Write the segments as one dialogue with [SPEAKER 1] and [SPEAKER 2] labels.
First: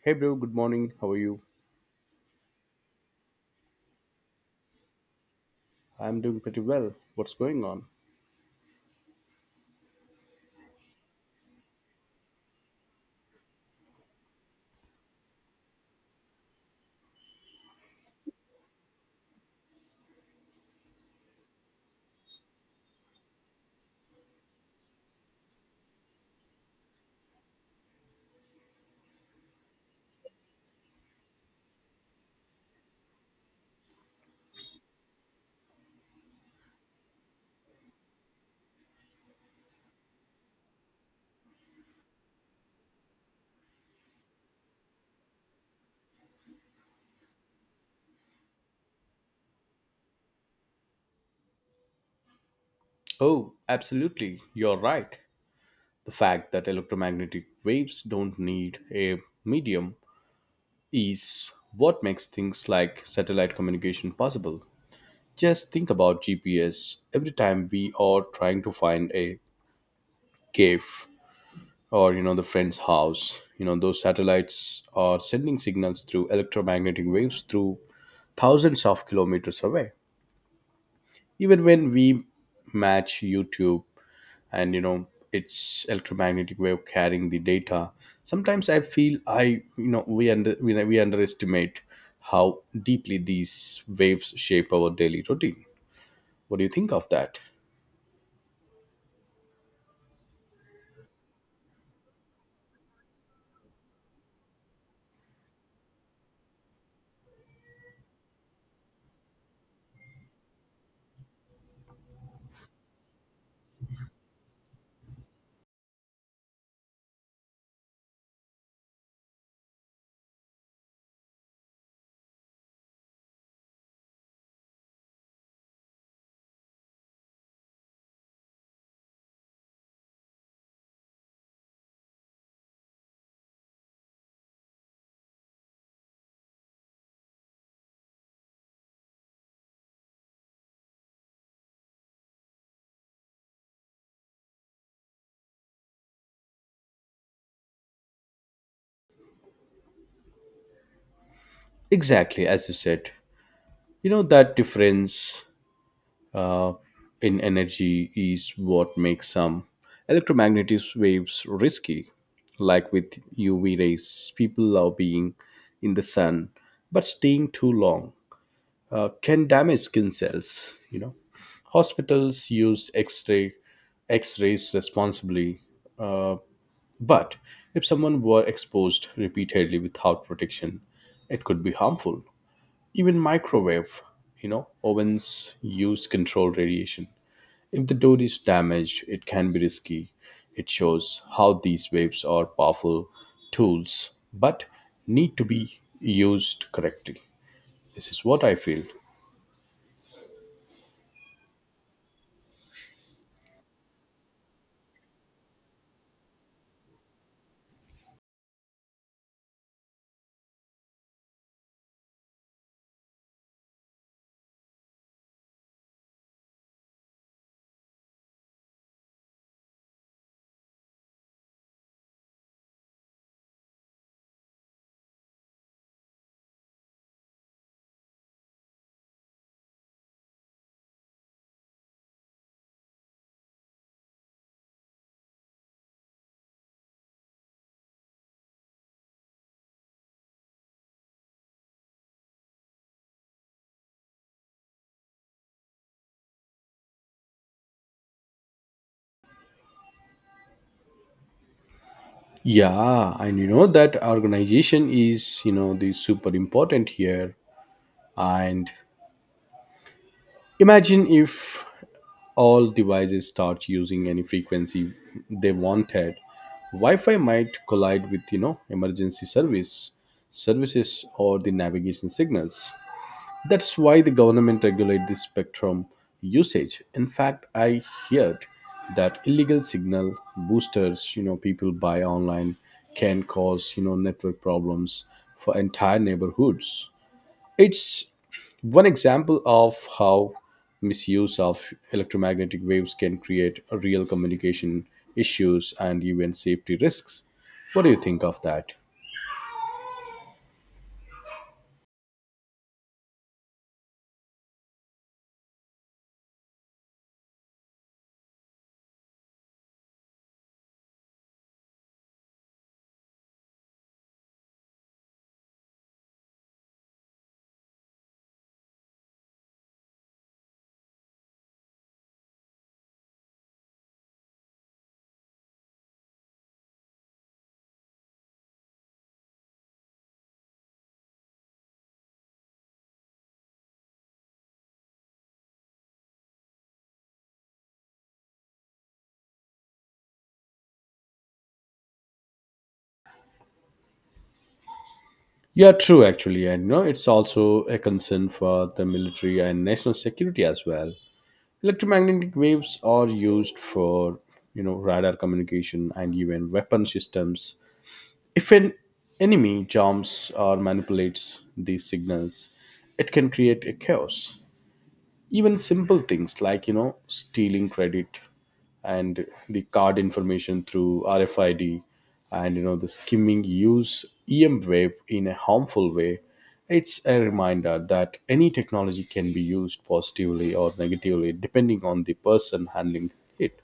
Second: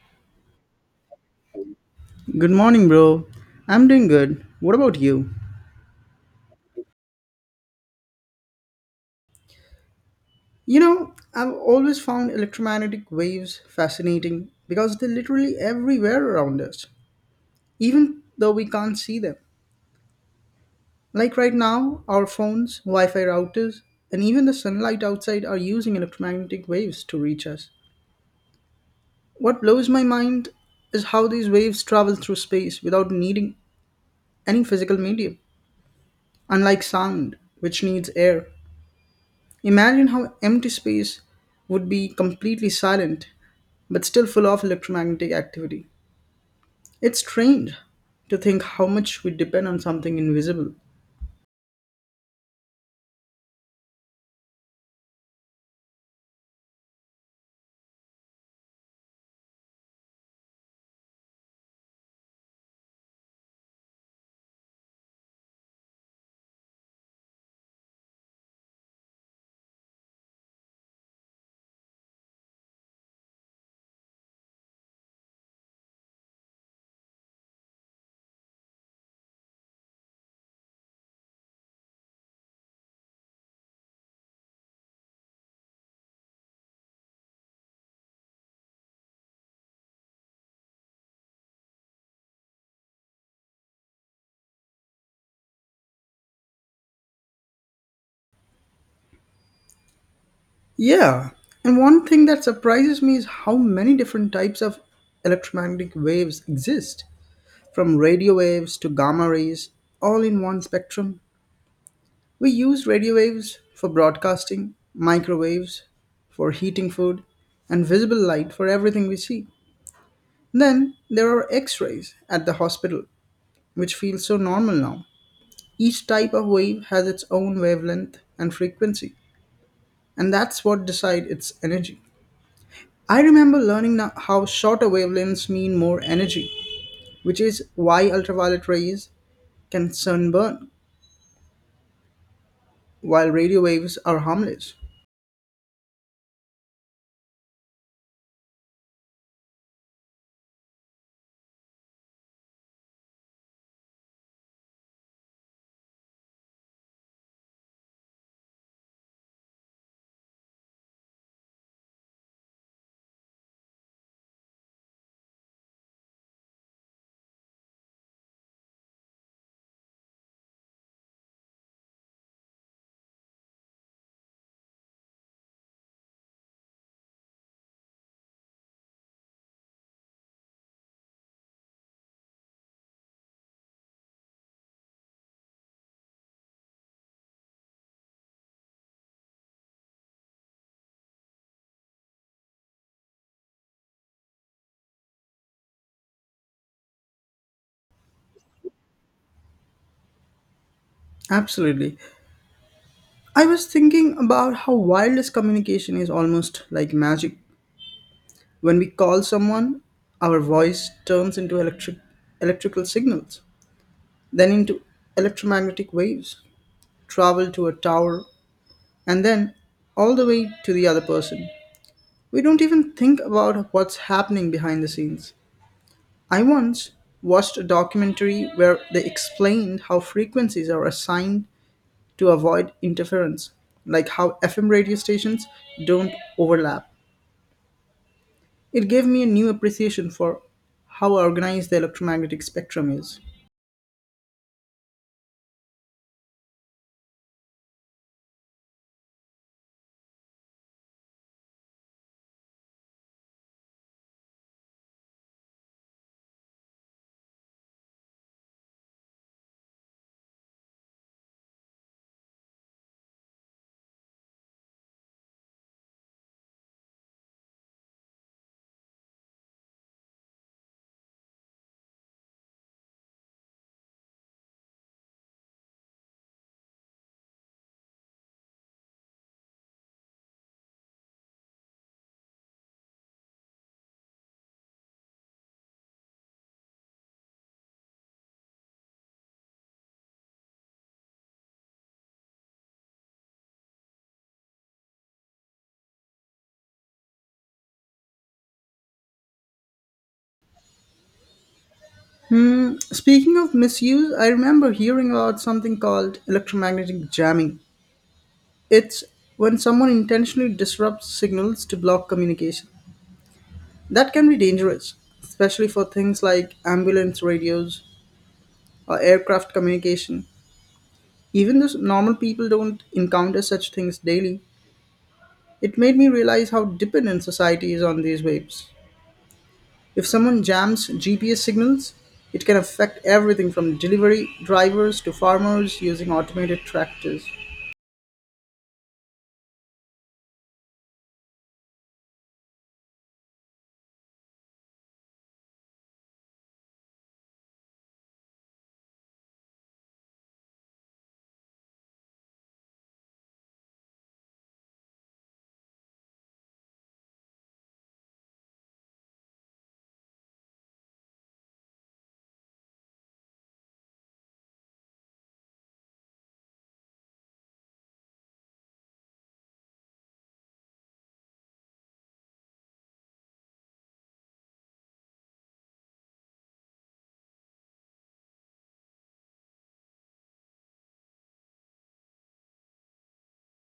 [SPEAKER 1] Hey bro, good morning. How are you?
[SPEAKER 2] Good morning, bro. I'm doing good. What about you?
[SPEAKER 1] I'm doing pretty well. What's going on?
[SPEAKER 2] You know, I've always found electromagnetic waves fascinating because they're literally everywhere around us, even though we can't see them. Like right now, our phones, Wi Fi routers, and even the sunlight outside are using electromagnetic waves to reach us. What blows my mind is how these waves travel through space without needing any physical medium, unlike sound, which needs air. Imagine how empty space would be completely silent but still full of electromagnetic activity. It's strange to think how much we depend on something invisible.
[SPEAKER 1] Oh, absolutely. You're right. The fact that electromagnetic waves don't need a medium is what makes things like satellite communication possible. Just think about GPS. Every time we are trying to find a cave or the friend's house. You know, those satellites are sending signals through electromagnetic waves through thousands of kilometers away, even when we match YouTube, and its electromagnetic way of carrying the data. Sometimes I feel, I you know we under we underestimate how deeply these waves shape our daily routine. What do you think of that?
[SPEAKER 2] Yeah, and one thing that surprises me is how many different types of electromagnetic waves exist, from radio waves to gamma rays, all in one spectrum. We use radio waves for broadcasting, microwaves for heating food, and visible light for everything we see. Then there are x rays at the hospital, which feel so normal now. Each type of wave has its own wavelength and frequency, and that's what decide its energy. I remember learning now how shorter wavelengths mean more energy, which is why ultraviolet rays can sunburn, while radio waves are harmless.
[SPEAKER 1] Exactly, as you said, that difference uh, in energy is what makes some electromagnetic waves risky. Like with UV rays, people love being in the sun, but staying too long can damage skin cells. You know, hospitals use X-rays responsibly, uh, but if someone were exposed repeatedly without protection, it could be harmful. Even microwave, you know, ovens use controlled radiation. If the door is damaged, it can be risky. It shows how these waves are powerful tools, but need to be used correctly. This is what I feel.
[SPEAKER 2] Absolutely. I was thinking about how wireless communication is almost like magic. When we call someone, our voice turns into electrical signals, then into electromagnetic waves, travel to a tower, and then all the way to the other person. We don't even think about what's happening behind the scenes. I once watched a documentary where they explained how frequencies are assigned to avoid interference, like how FM radio stations don't overlap. It gave me a new appreciation for how organized the electromagnetic spectrum is.
[SPEAKER 1] Yeah, and you know that organization is, you know, the super important here. And imagine if all devices start using any frequency they wanted, Wi-Fi might collide with, you know, emergency service services or the navigation signals. That's why the government regulate the spectrum usage. In fact, I heard that illegal signal boosters, you know, people buy online can cause, you know, network problems for entire neighborhoods. It's one example of how misuse of electromagnetic waves can create a real communication issues and even safety risks. What do you think of that?
[SPEAKER 2] Hmm, speaking of misuse, I remember hearing about something called electromagnetic jamming. It's when someone intentionally disrupts signals to block communication. That can be dangerous, especially for things like ambulance radios or aircraft communication. Even though normal people don't encounter such things daily, it made me realize how dependent society is on these waves. If someone jams GPS signals, it can affect everything from delivery drivers to farmers using automated tractors.
[SPEAKER 1] Yeah, true, actually. And you know, it's also a concern for the military and national security as well. Electromagnetic waves are used for, you know, radar communication and even weapon systems. If an enemy jumps or manipulates these signals, it can create a chaos. Even simple things like, you know, stealing credit and the card information through RFID, and you know, the skimming use EM wave in a harmful way. It's a reminder that any technology can be used positively or negatively depending on the person handling it.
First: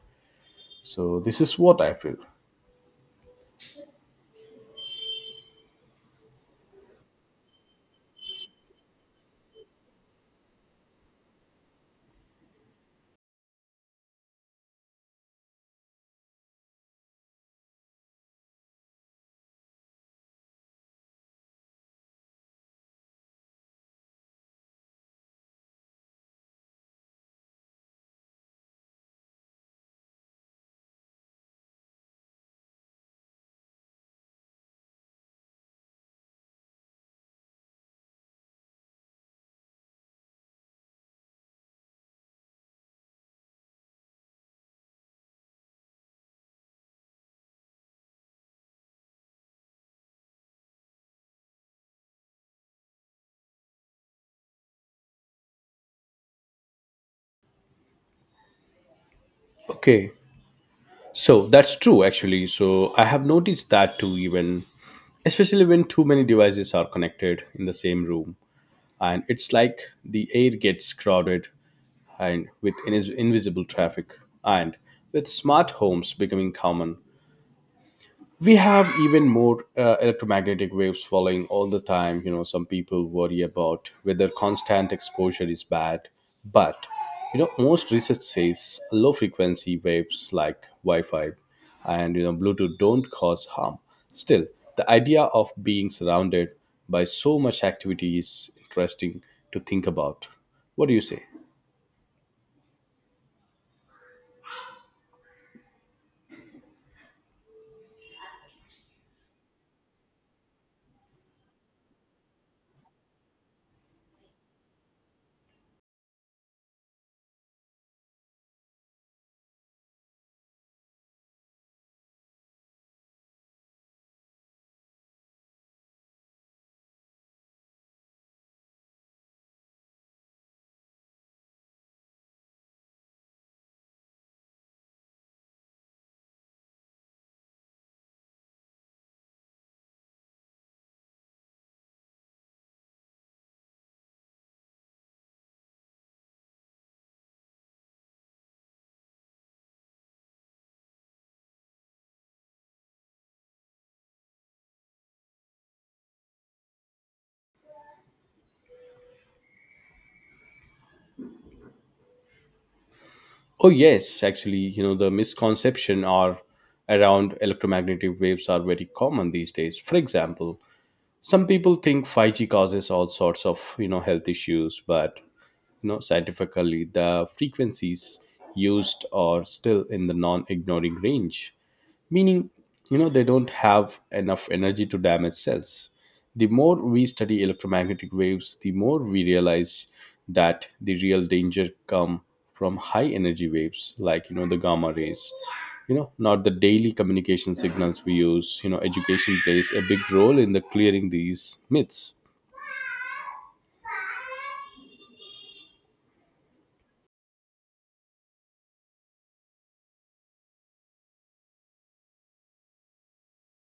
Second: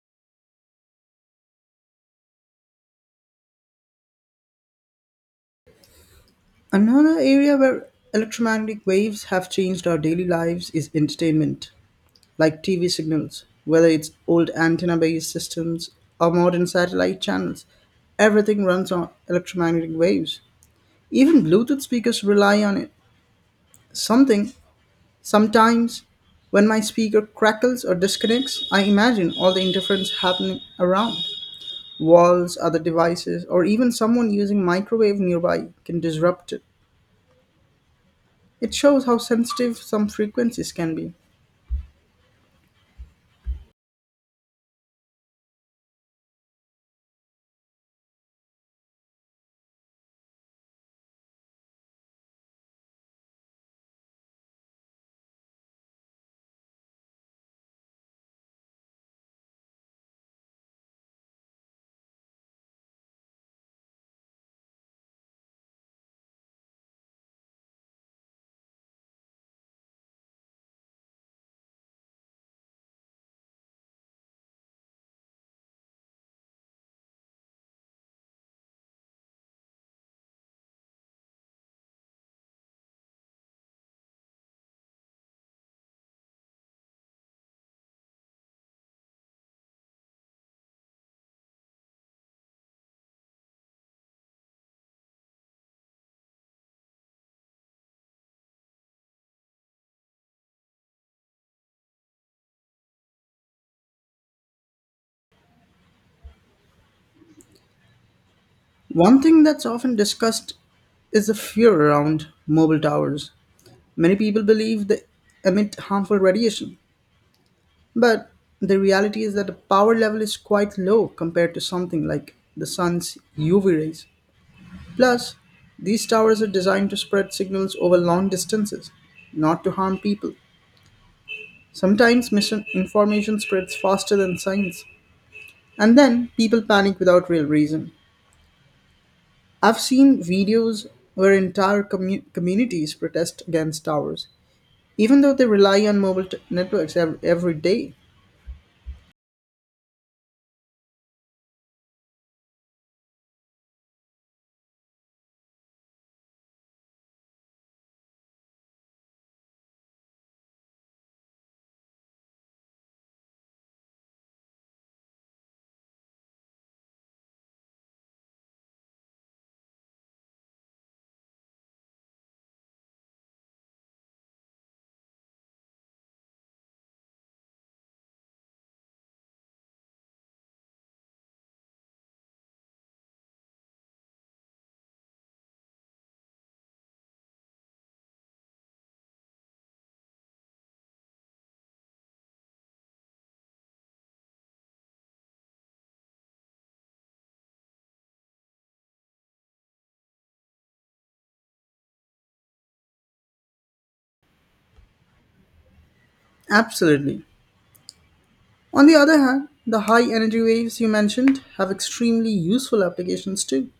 [SPEAKER 1] So this is what I feel.
[SPEAKER 2] Another area where electromagnetic waves have changed our daily lives is entertainment, like TV signals, whether it's old antenna based systems or modern satellite channels. Everything runs on electromagnetic waves. Even Bluetooth speakers rely on it. Something, sometimes, when my speaker crackles or disconnects, I imagine all the interference happening around. Walls, other devices, or even someone using microwave nearby can disrupt. It shows how sensitive some frequencies can be.
[SPEAKER 1] Okay, so that's true, actually. So I have noticed that too, even especially when too many devices are connected in the same room, and it's like the air gets crowded and with invisible traffic. And with smart homes becoming common, we have even more electromagnetic waves following all the time. You know, some people worry about whether constant exposure is bad, but you know, most research says low frequency waves like Wi-Fi and, you know, Bluetooth don't cause harm. Still, the idea of being surrounded by so much activity is interesting to think about. What do you say?
[SPEAKER 2] One thing that's often discussed is the fear around mobile towers. Many people believe they emit harmful radiation, but the reality is that the power level is quite low compared to something like the sun's UV rays. Plus, these towers are designed to spread signals over long distances, not to harm people. Sometimes misinformation spreads faster than science, and then people panic without real reason. I've seen videos where entire communities protest against towers, even though they rely on networks every day.
[SPEAKER 1] Oh yes, actually, you know, the misconception are around electromagnetic waves are very common these days. For example, some people think 5G causes all sorts of, you know, health issues, but you know, scientifically the frequencies used are still in the non-ignoring range, meaning, you know, they don't have enough energy to damage cells. The more we study electromagnetic waves, the more we realize that the real danger come from high energy waves like, you know, the gamma rays, you know, not the daily communication signals we use. You know, education plays a big role in the clearing these myths.
[SPEAKER 2] Absolutely. On the other hand, the high energy waves you mentioned have extremely useful applications too.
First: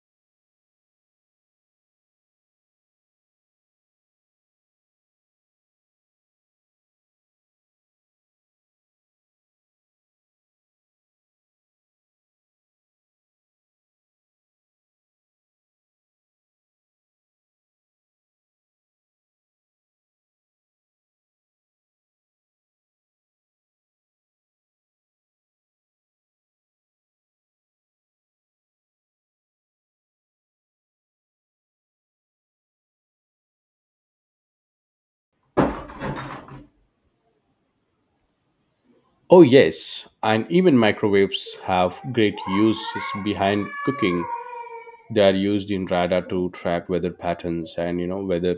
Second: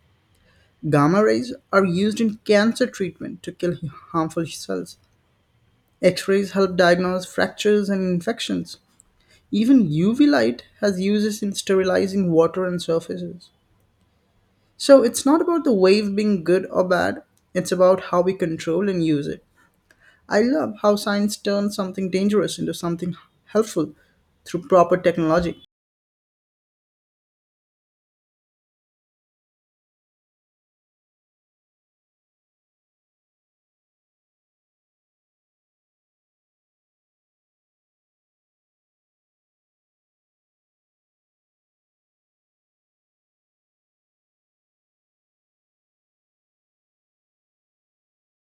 [SPEAKER 2] Gamma rays are used in cancer treatment to kill harmful cells. X rays help diagnose fractures and infections. Even UV light has uses in sterilizing water and surfaces. So it's not about the wave being good or bad, it's about how we control and use it. I love how science turns something dangerous into something helpful through proper technology.
[SPEAKER 1] Oh yes, and even microwaves have great uses behind cooking. They are used in radar to track weather patterns, and you know, whether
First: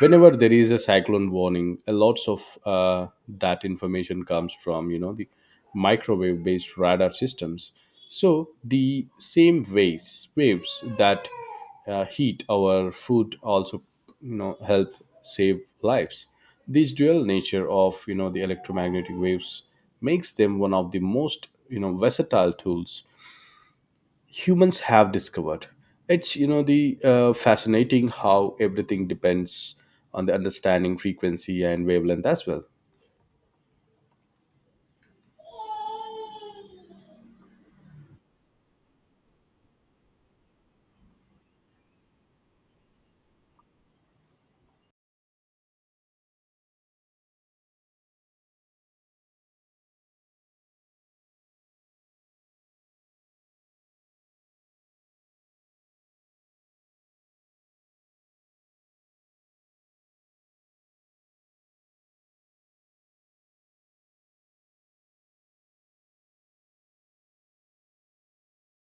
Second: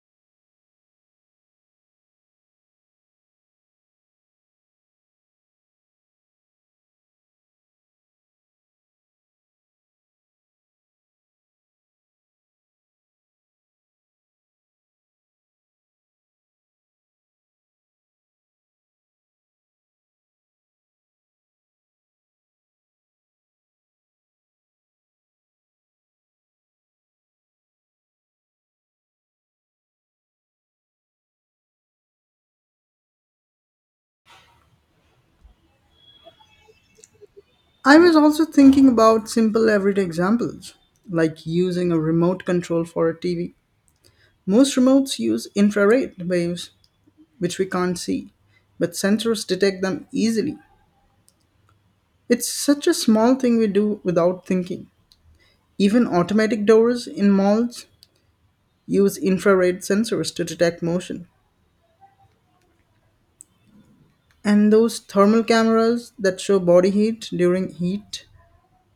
[SPEAKER 1] whenever there is a cyclone warning, a lots of uh, that information comes from, you know, the microwave based radar systems. So the same waves that heat our food also, you know, help save lives. This dual nature of, you know, the electromagnetic waves makes them one of the most, you know, versatile tools humans have discovered. It's, you know, the fascinating how everything depends on the understanding frequency and wavelength as well.
[SPEAKER 2] I was also thinking about simple everyday examples, like using a remote control for a TV. Most remotes use infrared waves, which we can't see, but sensors detect them easily. It's such a small thing we do without thinking. Even automatic doors in malls use infrared sensors to detect motion. And those thermal cameras that show body heat during heat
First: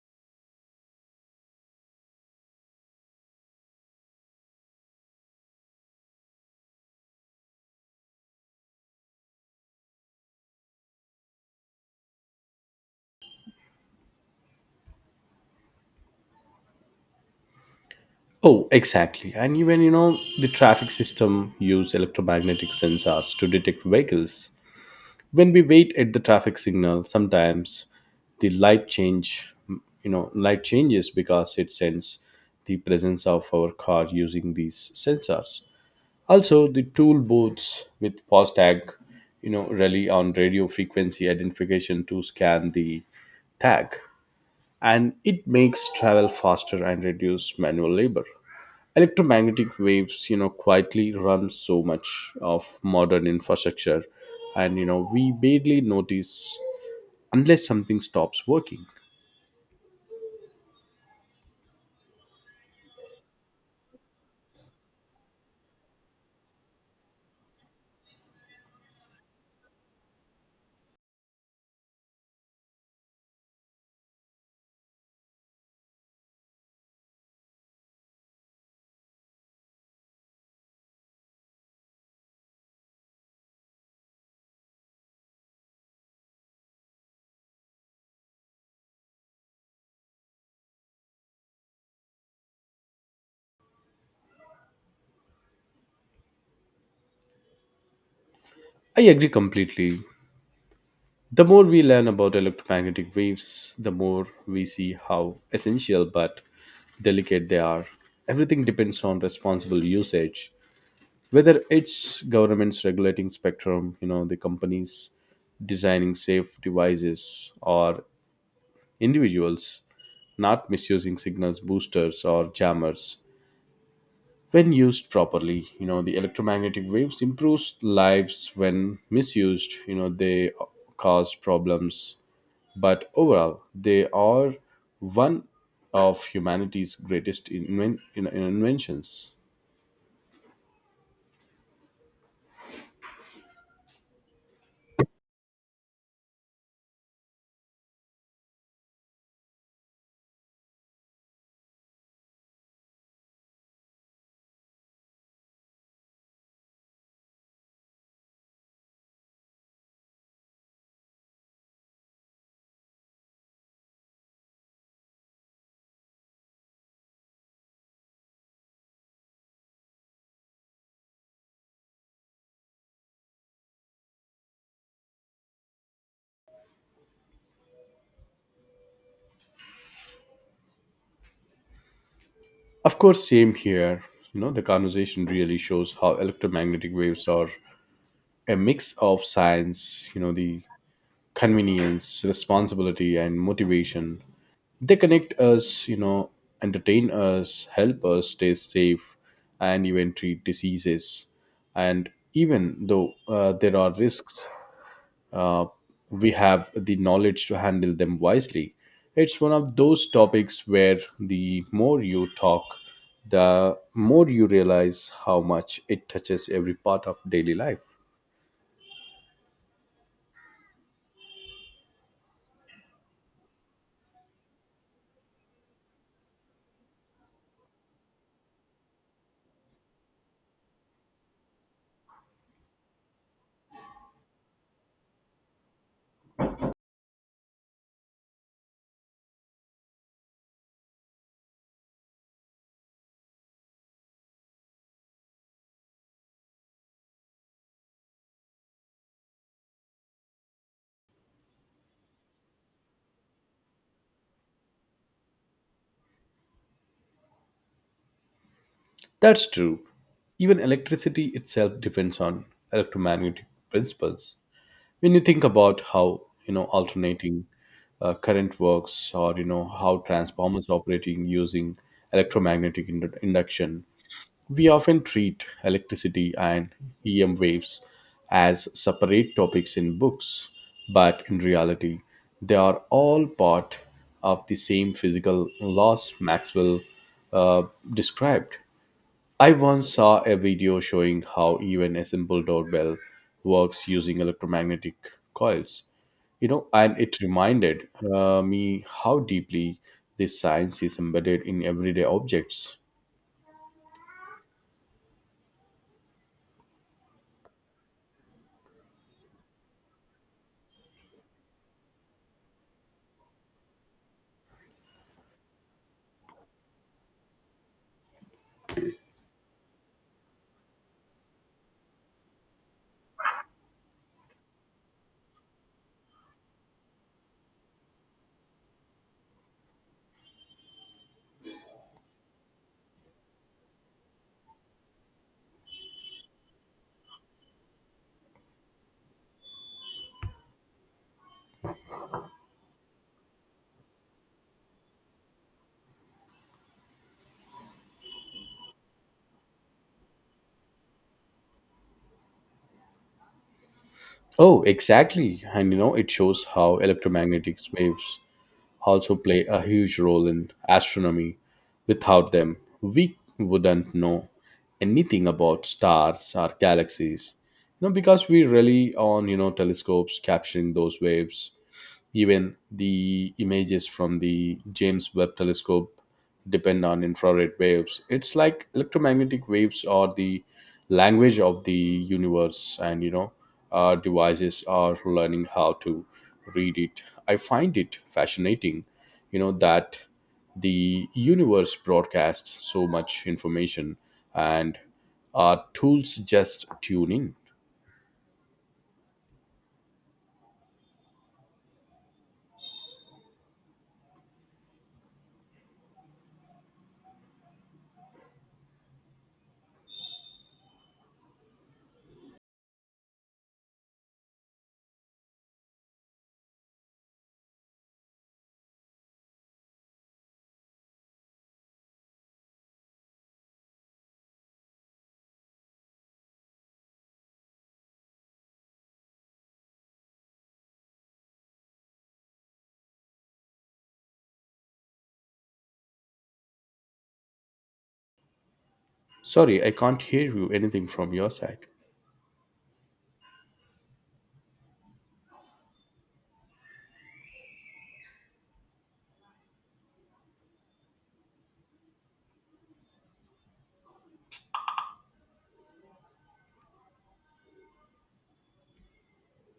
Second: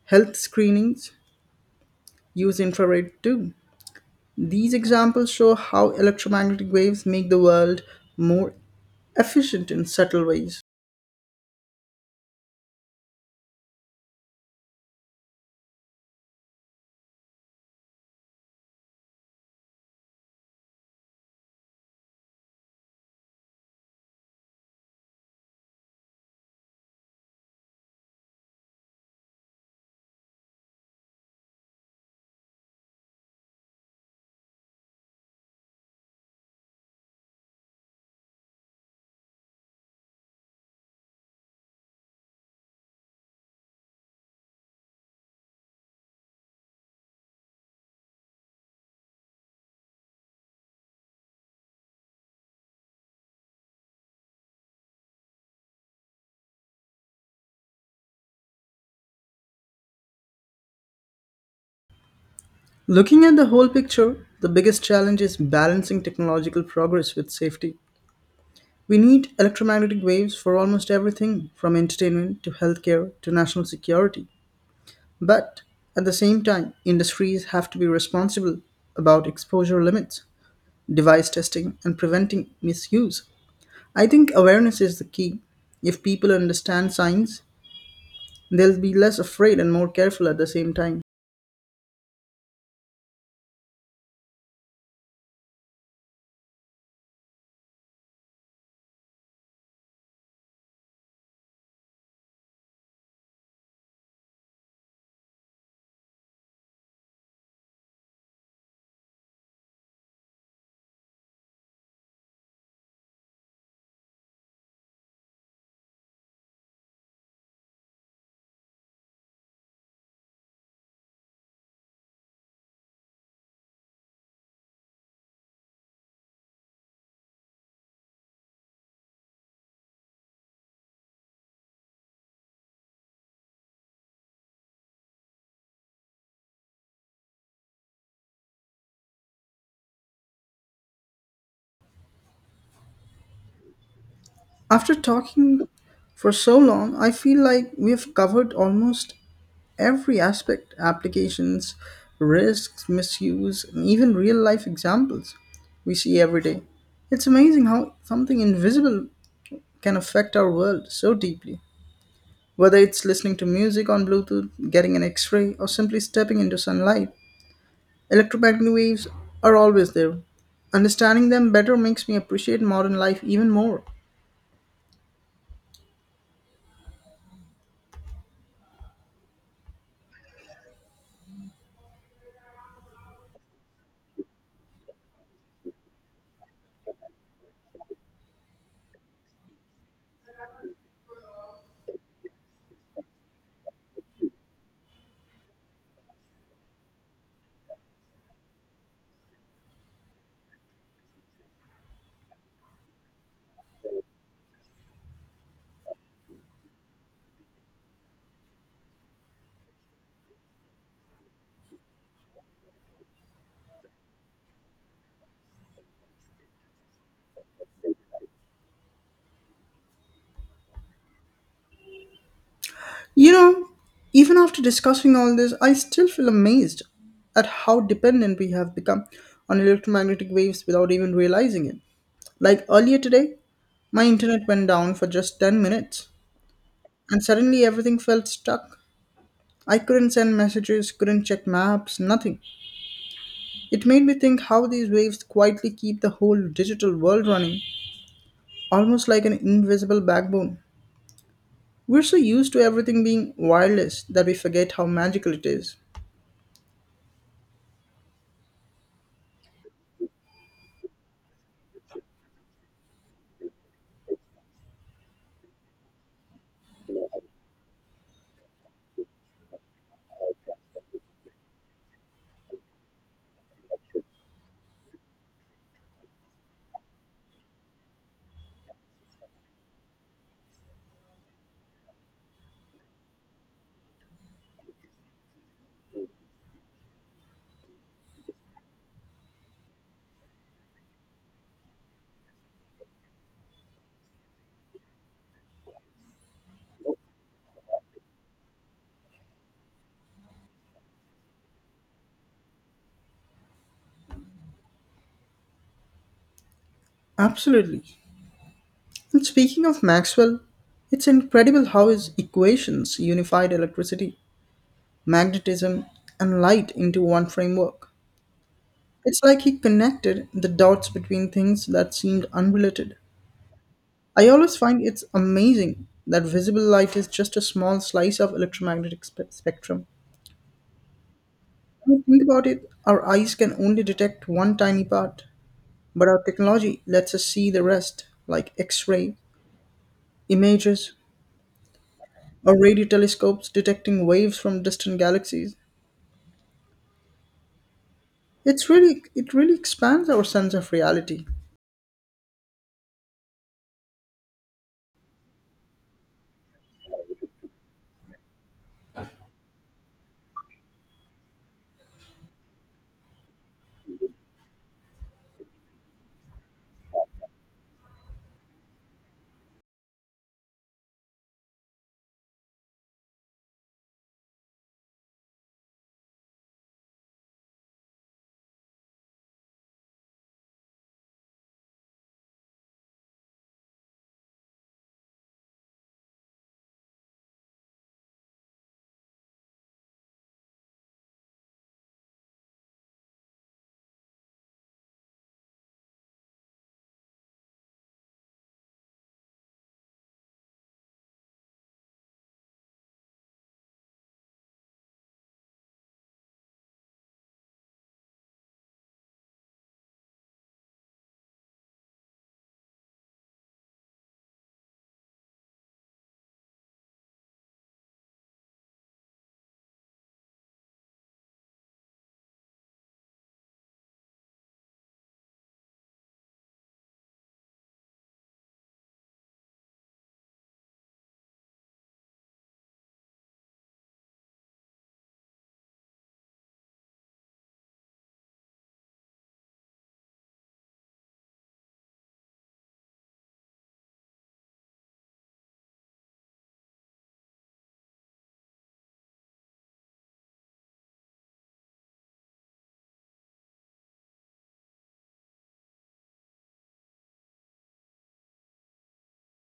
[SPEAKER 2] health screenings use infrared too. These examples show how electromagnetic waves make the world more efficient in subtle ways.
[SPEAKER 1] Oh exactly, and even, you know, the traffic system use electromagnetic sensors to detect vehicles. When we wait at the traffic signal, sometimes the light change you know, light changes because it sends the presence of our car using these sensors. Also, the tool booths with FASTag, you know, rely on radio frequency identification to scan the tag, and it makes travel faster and reduce manual labor. Electromagnetic waves, you know, quietly run so much of modern infrastructure, and you know, we barely notice unless something stops working.
[SPEAKER 2] Looking at the whole picture, the biggest challenge is balancing technological progress with safety. We need electromagnetic waves for almost everything from entertainment to healthcare to national security. But at the same time, industries have to be responsible about exposure limits, device testing, and preventing misuse. I think awareness is the key. If people understand science, they'll be less afraid and more careful at the same time.
[SPEAKER 1] I agree completely. The more we learn about electromagnetic waves, the more we see how essential but delicate they are. Everything depends on responsible usage, whether it's governments regulating spectrum, you know, the companies designing safe devices, or individuals not misusing signals boosters or jammers. When used properly, you know, the electromagnetic waves improves lives. When misused, you know, they cause problems. But overall, they are one of humanity's greatest inventions.
[SPEAKER 2] After talking for so long, I feel like we have covered almost every aspect applications, risks, misuse, and even real life examples we see every day. It's amazing how something invisible can affect our world so deeply. Whether it's listening to music on Bluetooth, getting an x ray, or simply stepping into sunlight, electromagnetic waves are always there. Understanding them better makes me appreciate modern life even more.
[SPEAKER 1] Of course, same here. You know, the conversation really shows how electromagnetic waves are a mix of science, you know, the convenience, responsibility, and motivation. They connect us, you know, entertain us, help us stay safe, and even treat diseases. And even though there are risks, uh, we have the knowledge to handle them wisely. It's one of those topics where the more you talk, the more you realize how much it touches every part of daily life.
[SPEAKER 2] You know, even after discussing all this, I still feel amazed at how dependent we have become on electromagnetic waves without even realizing it. Like earlier today, my internet went down for just 10 minutes, and suddenly everything felt stuck. I couldn't send messages, couldn't check maps, nothing. It made me think how these waves quietly keep the whole digital world running, almost like an invisible backbone. We're so used to everything being wireless that we forget how magical it is.
[SPEAKER 1] That's true. Even electricity itself depends on electromagnetic principles. When you think about how, you know, alternating current works, or you know, how transformers operating using electromagnetic induction. We often treat electricity and EM waves as separate topics in books, but in reality, they are all part of the same physical laws Maxwell uh, described. I once saw a video showing how even a simple doorbell works using electromagnetic coils. You know, and it reminded me how deeply this science is embedded in everyday objects.
[SPEAKER 2] Absolutely. And speaking of Maxwell, it's incredible how his equations unified electricity, magnetism, and light into one framework. It's like he connected the dots between things that seemed unrelated. I always find it's amazing that visible light is just a small slice of electromagnetic spectrum. When you think about it, our eyes can only detect one tiny part, but our technology lets us see the rest, like X ray, images, or radio telescopes detecting waves from distant galaxies. It really expands our sense of reality.
[SPEAKER 1] Oh, exactly. And you know, it shows how electromagnetic waves also play a huge role in astronomy. Without them, we wouldn't know anything about stars or galaxies. You know, because we rely on, you know, telescopes capturing those waves. Even the images from the James Webb telescope depend on infrared waves. It's like electromagnetic waves are the language of the universe, and you know, our devices are learning how to read it. I find it fascinating, you know, that the universe broadcasts so much information, and our tools just tune in. Sorry, I can't hear you anything from your side.